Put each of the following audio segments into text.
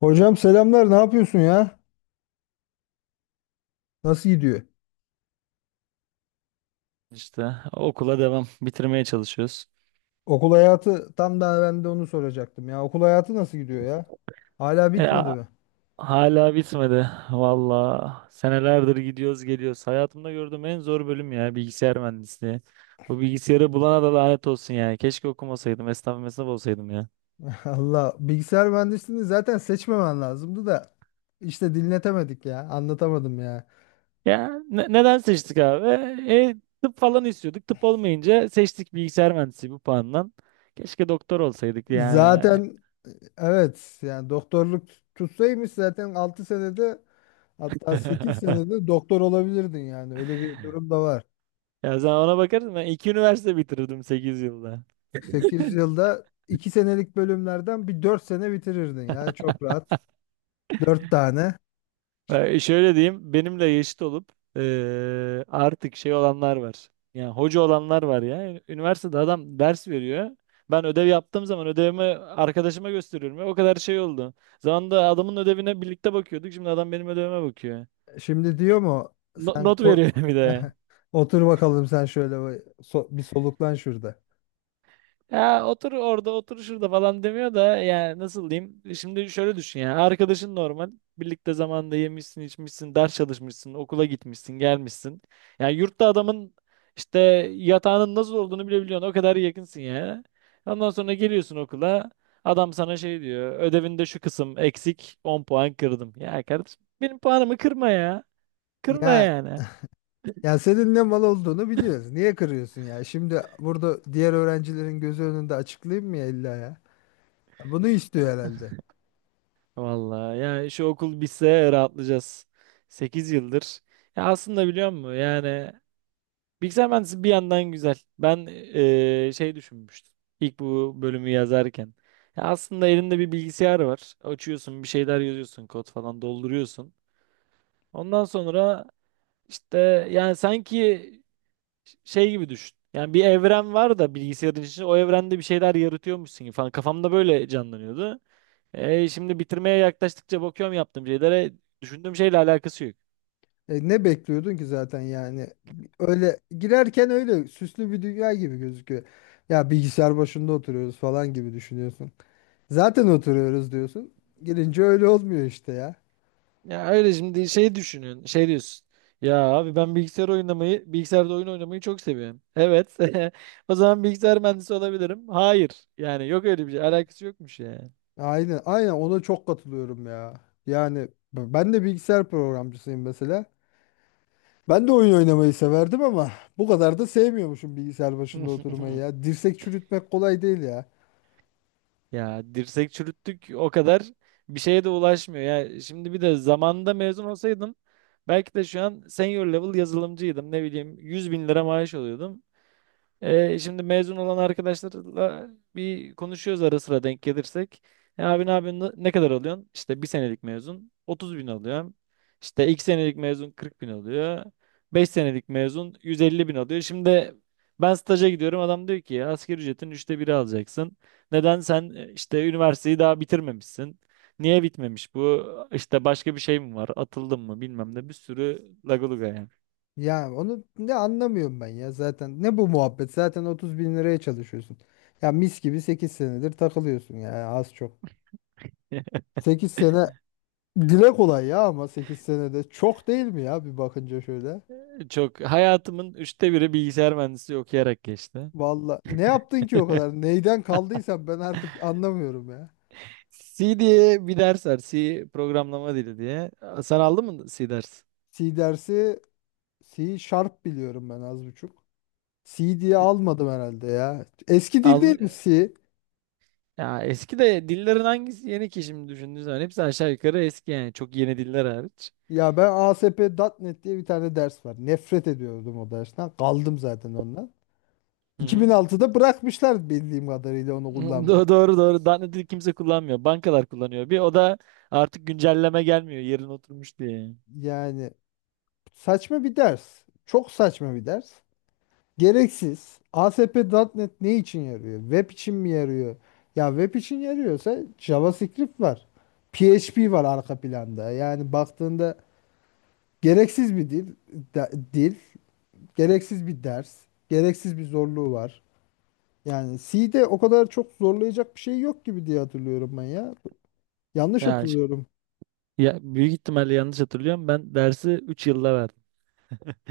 Hocam selamlar. Ne yapıyorsun ya? Nasıl gidiyor? İşte okula devam. Bitirmeye çalışıyoruz. Okul hayatı tam da ben de onu soracaktım ya. Okul hayatı nasıl gidiyor ya? Hala E, bitmedi a- mi? Hala bitmedi. Valla senelerdir gidiyoruz geliyoruz. Hayatımda gördüğüm en zor bölüm ya bilgisayar mühendisliği. Bu bilgisayarı bulana da lanet olsun yani. Keşke okumasaydım. Esnaf mesnaf olsaydım ya. Allah bilgisayar mühendisliğini zaten seçmemen lazımdı da işte dinletemedik ya. Anlatamadım ya. Ya neden seçtik abi? E, Tıp falan istiyorduk. Tıp olmayınca seçtik bilgisayar mühendisliği bu puandan. Keşke doktor olsaydık yani. Zaten evet yani doktorluk tutsaymış zaten 6 senede hatta 8 senede doktor olabilirdin yani. Öyle bir durum da var. Ya sen ona bakarsın, ben iki üniversite bitirdim 8 yılda. 8 yılda 2 senelik bölümlerden bir 4 sene bitirirdin ya çok rahat. 4 tane. Şöyle diyeyim, benimle eşit olup artık şey olanlar var. Yani hoca olanlar var ya. Üniversitede adam ders veriyor. Ben ödev yaptığım zaman ödevimi arkadaşıma gösteriyorum ya. O kadar şey oldu. Zamanında adamın ödevine birlikte bakıyorduk. Şimdi adam benim ödevime bakıyor. Şimdi diyor mu sen Not ko- veriyor bir de. otur bakalım sen şöyle bir soluklan şurada. Ya otur orada otur şurada falan demiyor da yani nasıl diyeyim? Şimdi şöyle düşün, yani arkadaşın normal birlikte zamanda yemişsin içmişsin, ders çalışmışsın, okula gitmişsin gelmişsin. Yani yurtta adamın işte yatağının nasıl olduğunu bile biliyorsun, o kadar yakınsın ya. Ondan sonra geliyorsun okula, adam sana şey diyor, ödevinde şu kısım eksik, 10 puan kırdım. Ya kardeşim benim puanımı kırma ya, kırma Ya yani. ya senin ne mal olduğunu biliyoruz. Niye kırıyorsun ya? Şimdi burada diğer öğrencilerin gözü önünde açıklayayım mı ya illa ya? Bunu istiyor herhalde. Vallahi yani şu okul bitse rahatlayacağız. 8 yıldır. Ya aslında biliyor musun? Yani bilgisayar mühendisliği bir yandan güzel. Ben şey düşünmüştüm. İlk bu bölümü yazarken. Ya aslında elinde bir bilgisayar var. Açıyorsun, bir şeyler yazıyorsun, kod falan dolduruyorsun. Ondan sonra işte yani sanki şey gibi düşün. Yani bir evren var da bilgisayarın içinde, o evrende bir şeyler yaratıyormuşsun gibi falan. Kafamda böyle canlanıyordu. Şimdi bitirmeye yaklaştıkça bakıyorum yaptığım şeylere, düşündüğüm şeyle alakası yok. E, ne bekliyordun ki zaten yani? Öyle girerken öyle süslü bir dünya gibi gözüküyor. Ya bilgisayar başında oturuyoruz falan gibi düşünüyorsun. Zaten oturuyoruz diyorsun. Girince öyle olmuyor işte ya. Ya öyle şimdi şey düşünün. Şey diyorsun. Ya abi ben bilgisayar oynamayı, bilgisayarda oyun oynamayı çok seviyorum. Evet. O zaman bilgisayar mühendisi olabilirim. Hayır. Yani yok öyle bir şey. Alakası yokmuş ya. Aynen, aynen ona çok katılıyorum ya. Yani ben de bilgisayar programcısıyım mesela. Ben de oyun oynamayı severdim ama bu kadar da sevmiyormuşum bilgisayar başında oturmayı ya. Dirsek çürütmek kolay değil ya. Ya dirsek çürüttük o kadar, bir şeye de ulaşmıyor. Ya şimdi bir de zamanında mezun olsaydım belki de şu an senior level yazılımcıydım. Ne bileyim 100.000 lira maaş alıyordum. Şimdi mezun olan arkadaşlarla bir konuşuyoruz ara sıra denk gelirsek. E, abi ne yapıyorsun? Ne kadar alıyorsun? İşte bir senelik mezun 30 bin alıyorum. İşte iki senelik mezun 40 bin alıyor. 5 senelik mezun 150 bin alıyor. Şimdi ben staja gidiyorum. Adam diyor ki asgari ücretin üçte biri alacaksın. Neden sen e, işte üniversiteyi daha bitirmemişsin? Niye bitmemiş bu? İşte başka bir şey mi var? Atıldın mı? Bilmem ne. Bir sürü lagaluga yani. Ya onu ne anlamıyorum ben ya zaten. Ne bu muhabbet? Zaten 30 bin liraya çalışıyorsun. Ya mis gibi 8 senedir takılıyorsun ya az çok. Sekiz sene dile kolay ya, ama 8 senede çok değil mi ya bir bakınca şöyle. Çok hayatımın üçte biri bilgisayar mühendisliği okuyarak geçti. Valla ne yaptın ki o kadar? Neyden kaldıysan ben artık anlamıyorum ya. C diye bir ders var. C programlama dili diye. Sen aldın mı C ders? C dersi. C Sharp biliyorum ben az buçuk. C diye almadım herhalde ya. Eski dil değil Almış. mi C? Ya eski de dillerin hangisi yeni ki şimdi düşündüğün zaman? Hepsi aşağı yukarı eski yani, çok yeni diller hariç. Ya ben, A S P nokta Net diye bir tane ders var. Nefret ediyordum o dersten. Kaldım zaten ondan. Hı hı. 2006'da bırakmışlar bildiğim kadarıyla onu kullanmayı. Doğru doğru. Daha ne dil kimse kullanmıyor. Bankalar kullanıyor. Bir o da artık güncelleme gelmiyor, yerine oturmuş diye. Yani saçma bir ders. Çok saçma bir ders. Gereksiz. A S P nokta Net ne için yarıyor? Web için mi yarıyor? Ya web için yarıyorsa JavaScript var. P H P var arka planda. Yani baktığında gereksiz bir dil, dil, gereksiz bir ders, gereksiz bir zorluğu var. Yani C'de o kadar çok zorlayacak bir şey yok gibi diye hatırlıyorum ben ya. Yanlış Ya, ş- hatırlıyorum. Ya büyük ihtimalle yanlış hatırlıyorum. Ben dersi 3 yılda verdim.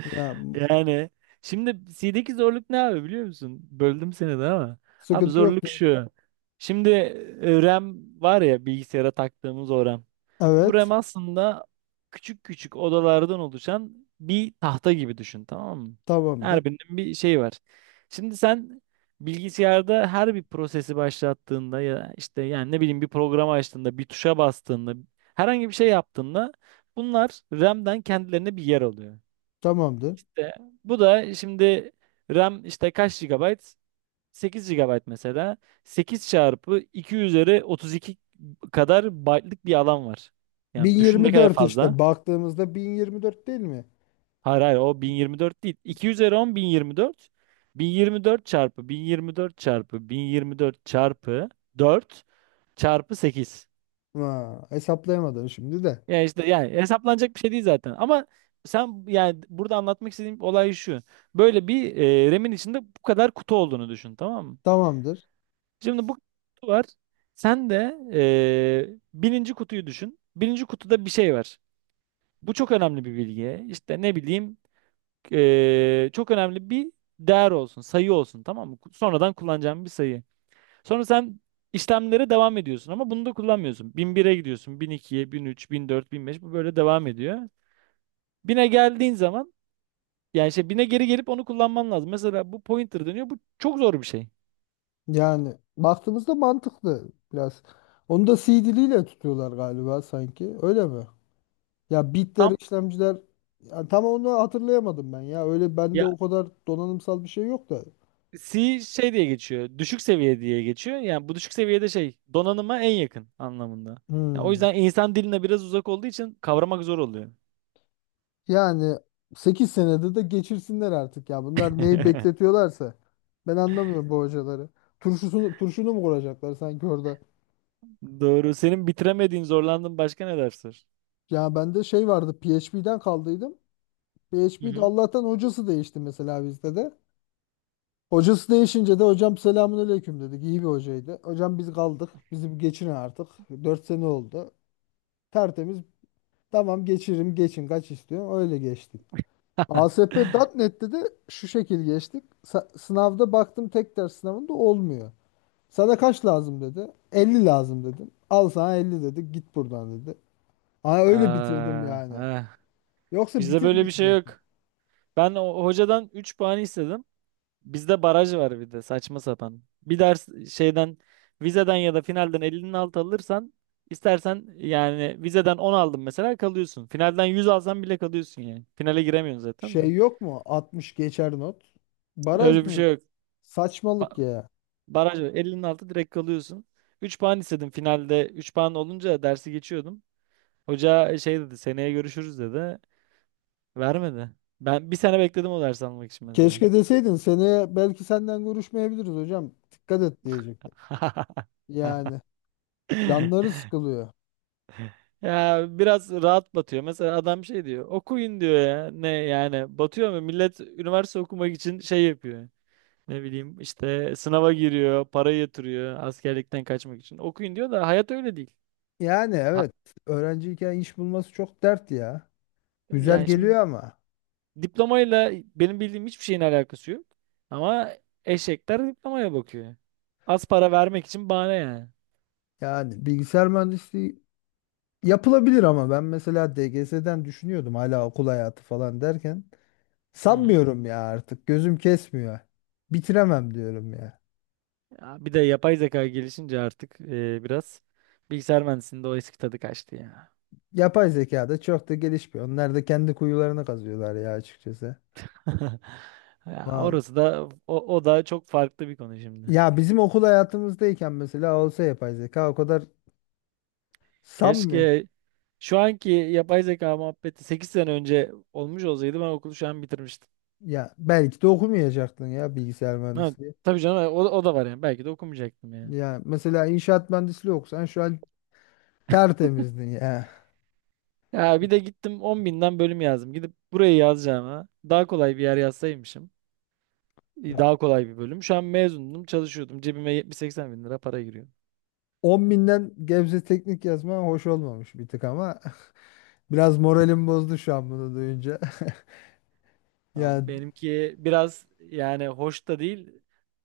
Ya Yani şimdi C'deki zorluk ne abi biliyor musun? Böldüm seni de ama. Abi sıkıntı yok zorluk dedim. şu. Şimdi RAM var ya, bilgisayara taktığımız o RAM. Bu Evet, RAM aslında küçük küçük odalardan oluşan bir tahta gibi düşün, tamam mı? tamamdır. Her birinin bir şey var. Şimdi sen bilgisayarda her bir prosesi başlattığında ya işte yani ne bileyim bir programı açtığında, bir tuşa bastığında, herhangi bir şey yaptığında bunlar RAM'den kendilerine bir yer alıyor. Tamamdır. İşte bu da şimdi RAM işte kaç GB? 8 GB mesela. 8 çarpı 2 üzeri 32 kadar byte'lık bir alan var. Yani düşün ne kadar 1024, fazla. işte baktığımızda 1024 değil mi? Hayır hayır, o 1024 değil. 2 üzeri 10 1024. 1024 çarpı 1024 çarpı 1024 çarpı 4 çarpı 8. Ha, hesaplayamadım şimdi de. Yani işte yani hesaplanacak bir şey değil zaten. Ama sen yani burada anlatmak istediğim olay şu. Böyle bir RAM'in içinde bu kadar kutu olduğunu düşün, tamam mı? Tamamdır. Şimdi bu kutu var. Sen de birinci kutuyu düşün. Birinci kutuda bir şey var. Bu çok önemli bir bilgi. İşte ne bileyim çok önemli bir değer olsun, sayı olsun, tamam mı? Sonradan kullanacağım bir sayı. Sonra sen işlemlere devam ediyorsun ama bunu da kullanmıyorsun. Bin bire gidiyorsun, bin bin ikiye, bin üç, bin dört, bin beş, bu böyle devam ediyor. Bine geldiğin zaman yani şey bine geri gelip onu kullanman lazım. Mesela bu pointer dönüyor. Bu çok zor bir şey. Yani baktığımızda mantıklı biraz. Onu da C diliyle tutuyorlar galiba sanki. Öyle mi? Ya bitler, Tam. işlemciler, ya tam onu hatırlayamadım ben ya. Öyle bende o kadar donanımsal bir şey yok da. C şey diye geçiyor. Düşük seviye diye geçiyor. Yani bu düşük seviyede şey, donanıma en yakın anlamında. Yani o Hmm. yüzden insan diline biraz uzak olduğu için kavramak zor oluyor. Yani 8 senede de geçirsinler artık ya. Bunlar neyi bekletiyorlarsa ben anlamıyorum bu hocaları. Turşunu mu kuracaklar sanki orada? Doğru. Senin bitiremediğin, zorlandığın başka ne dersler? Ya bende şey vardı, PHP'den kaldıydım. Hı PHP'de hı. Allah'tan hocası değişti mesela bizde de. Hocası değişince de hocam selamünaleyküm dedik. İyi bir hocaydı. Hocam biz kaldık. Bizi bir geçirin artık. Dört sene oldu. Tertemiz. Tamam geçiririm, geçin kaç istiyorsun, öyle geçtik. ASP.NET'te de şu şekil geçtik. Sınavda baktım tek ders sınavında olmuyor. Sana kaç lazım dedi. 50 lazım dedim. Al sana 50 dedi. Git buradan dedi. Aa, öyle bitirdim Aa, yani. eh. Yoksa Bizde böyle bir şey bitirmeyecektim. yok. Ben o hocadan 3 puan istedim. Bizde baraj var bir de, saçma sapan. Bir ders şeyden, vizeden ya da finalden 50'nin altı alırsan, istersen yani vizeden 10 aldın mesela, kalıyorsun. Finalden 100 alsan bile kalıyorsun yani. Finale giremiyorsun zaten Şey de. yok mu? 60 geçer not. Baraj Öyle bir ne? şey yok. Saçmalık Ba- ya. Baraj var. 50'nin altı direkt kalıyorsun. 3 puan istedim finalde, 3 puan olunca dersi geçiyordum. Hoca şey dedi, seneye görüşürüz dedi. Vermedi. Ben bir sene bekledim o dersi almak için mesela. Keşke deseydin seneye belki senden görüşmeyebiliriz hocam, dikkat et diyecektim. Yani canları sıkılıyor. Ya biraz rahat batıyor. Mesela adam şey diyor, okuyun diyor ya. Ne yani batıyor mu? Millet üniversite okumak için şey yapıyor. Ne bileyim işte sınava giriyor, para yatırıyor askerlikten kaçmak için. Okuyun diyor da hayat öyle değil. Yani Ha- evet, öğrenciyken iş bulması çok dert ya. Güzel Yani şimdi geliyor ama diplomayla benim bildiğim hiçbir şeyin alakası yok. Ama eşekler diplomaya bakıyor. Az para vermek için bahane yani. yani bilgisayar mühendisliği yapılabilir, ama ben mesela DGS'den düşünüyordum, hala okul hayatı falan derken Hı hı. sanmıyorum ya, artık gözüm kesmiyor. Bitiremem diyorum ya. Ya bir de yapay zeka gelişince artık biraz bilgisayar mühendisliğinde o eski tadı kaçtı ya. Yapay zeka da çok da gelişmiyor. Onlar da kendi kuyularını kazıyorlar ya açıkçası. Ya Val- orası da, o, o da çok farklı bir konu şimdi. Ya bizim okul hayatımızdayken mesela olsa yapay zeka, o kadar sanmıyor. Keşke şu anki yapay zeka muhabbeti 8 sene önce olmuş olsaydı, ben okulu şu an bitirmiştim. Ya belki de okumayacaktın ya bilgisayar Ha, mühendisliği. tabii canım, o, o da var yani. Belki de okumayacaktım yani. Ya mesela inşaat mühendisliği okusan şu an tertemizdin ya. Ya bir de gittim 10.000'den bölüm yazdım. Gidip burayı yazacağıma daha kolay bir yer yazsaymışım. İyi, Ya daha kolay bir bölüm. Şu an mezundum, çalışıyordum. Cebime 70-80 bin lira para giriyor. 10 binden Gebze Teknik yazma hoş olmamış bir tık ama biraz moralim bozdu şu an bunu duyunca. Ya Ya, benimki biraz yani hoş da değil,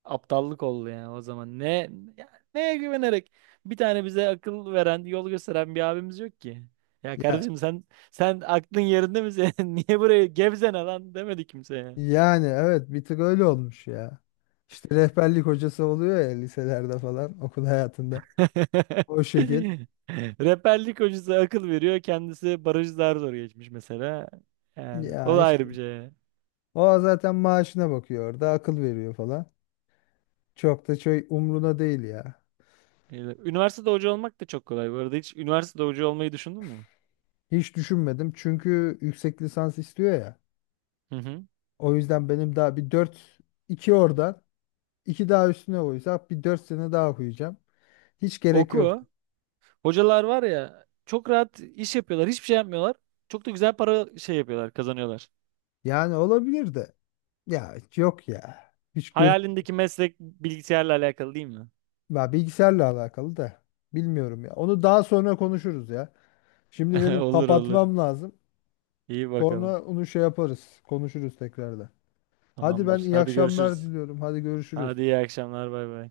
aptallık oldu yani o zaman. Ne ya, neye güvenerek? Bir tane bize akıl veren, yol gösteren bir abimiz yok ki. Ya ya kardeşim sen, sen aklın yerinde mi senin? Niye buraya gevzene lan demedi kimseye. yani evet, bir tık öyle olmuş ya. İşte rehberlik hocası oluyor ya liselerde falan okul hayatında. O şekil. Rehberlik hocası akıl veriyor. Kendisi barajı daha zor geçmiş mesela. Yani o Ya da işte ayrı bir şey. o zaten maaşına bakıyor orada, akıl veriyor falan. Çok da şey, umruna değil ya. Öyle. Üniversitede hoca olmak da çok kolay. Bu arada hiç üniversitede hoca olmayı düşündün mü? Hiç düşünmedim çünkü yüksek lisans istiyor ya. Hı hı. O yüzden benim daha bir dört, 2 oradan, 2 daha üstüne koysak bir 4 sene daha okuyacağım. Hiç gerek yok. Oku. Hocalar var ya, çok rahat iş yapıyorlar. Hiçbir şey yapmıyorlar. Çok da güzel para şey yapıyorlar, kazanıyorlar. Yani olabilir de. Ya yok ya. Hiç göz, Hayalindeki meslek bilgisayarla alakalı değil mi? ya bilgisayarla alakalı da bilmiyorum ya. Onu daha sonra konuşuruz ya. Şimdi benim Olur olur. kapatmam lazım. İyi bakalım. Sonra onu şey yaparız, konuşuruz tekrardan. Hadi ben Tamamdır. iyi Hadi akşamlar görüşürüz. diliyorum. Hadi görüşürüz. Hadi iyi akşamlar. Bay bay.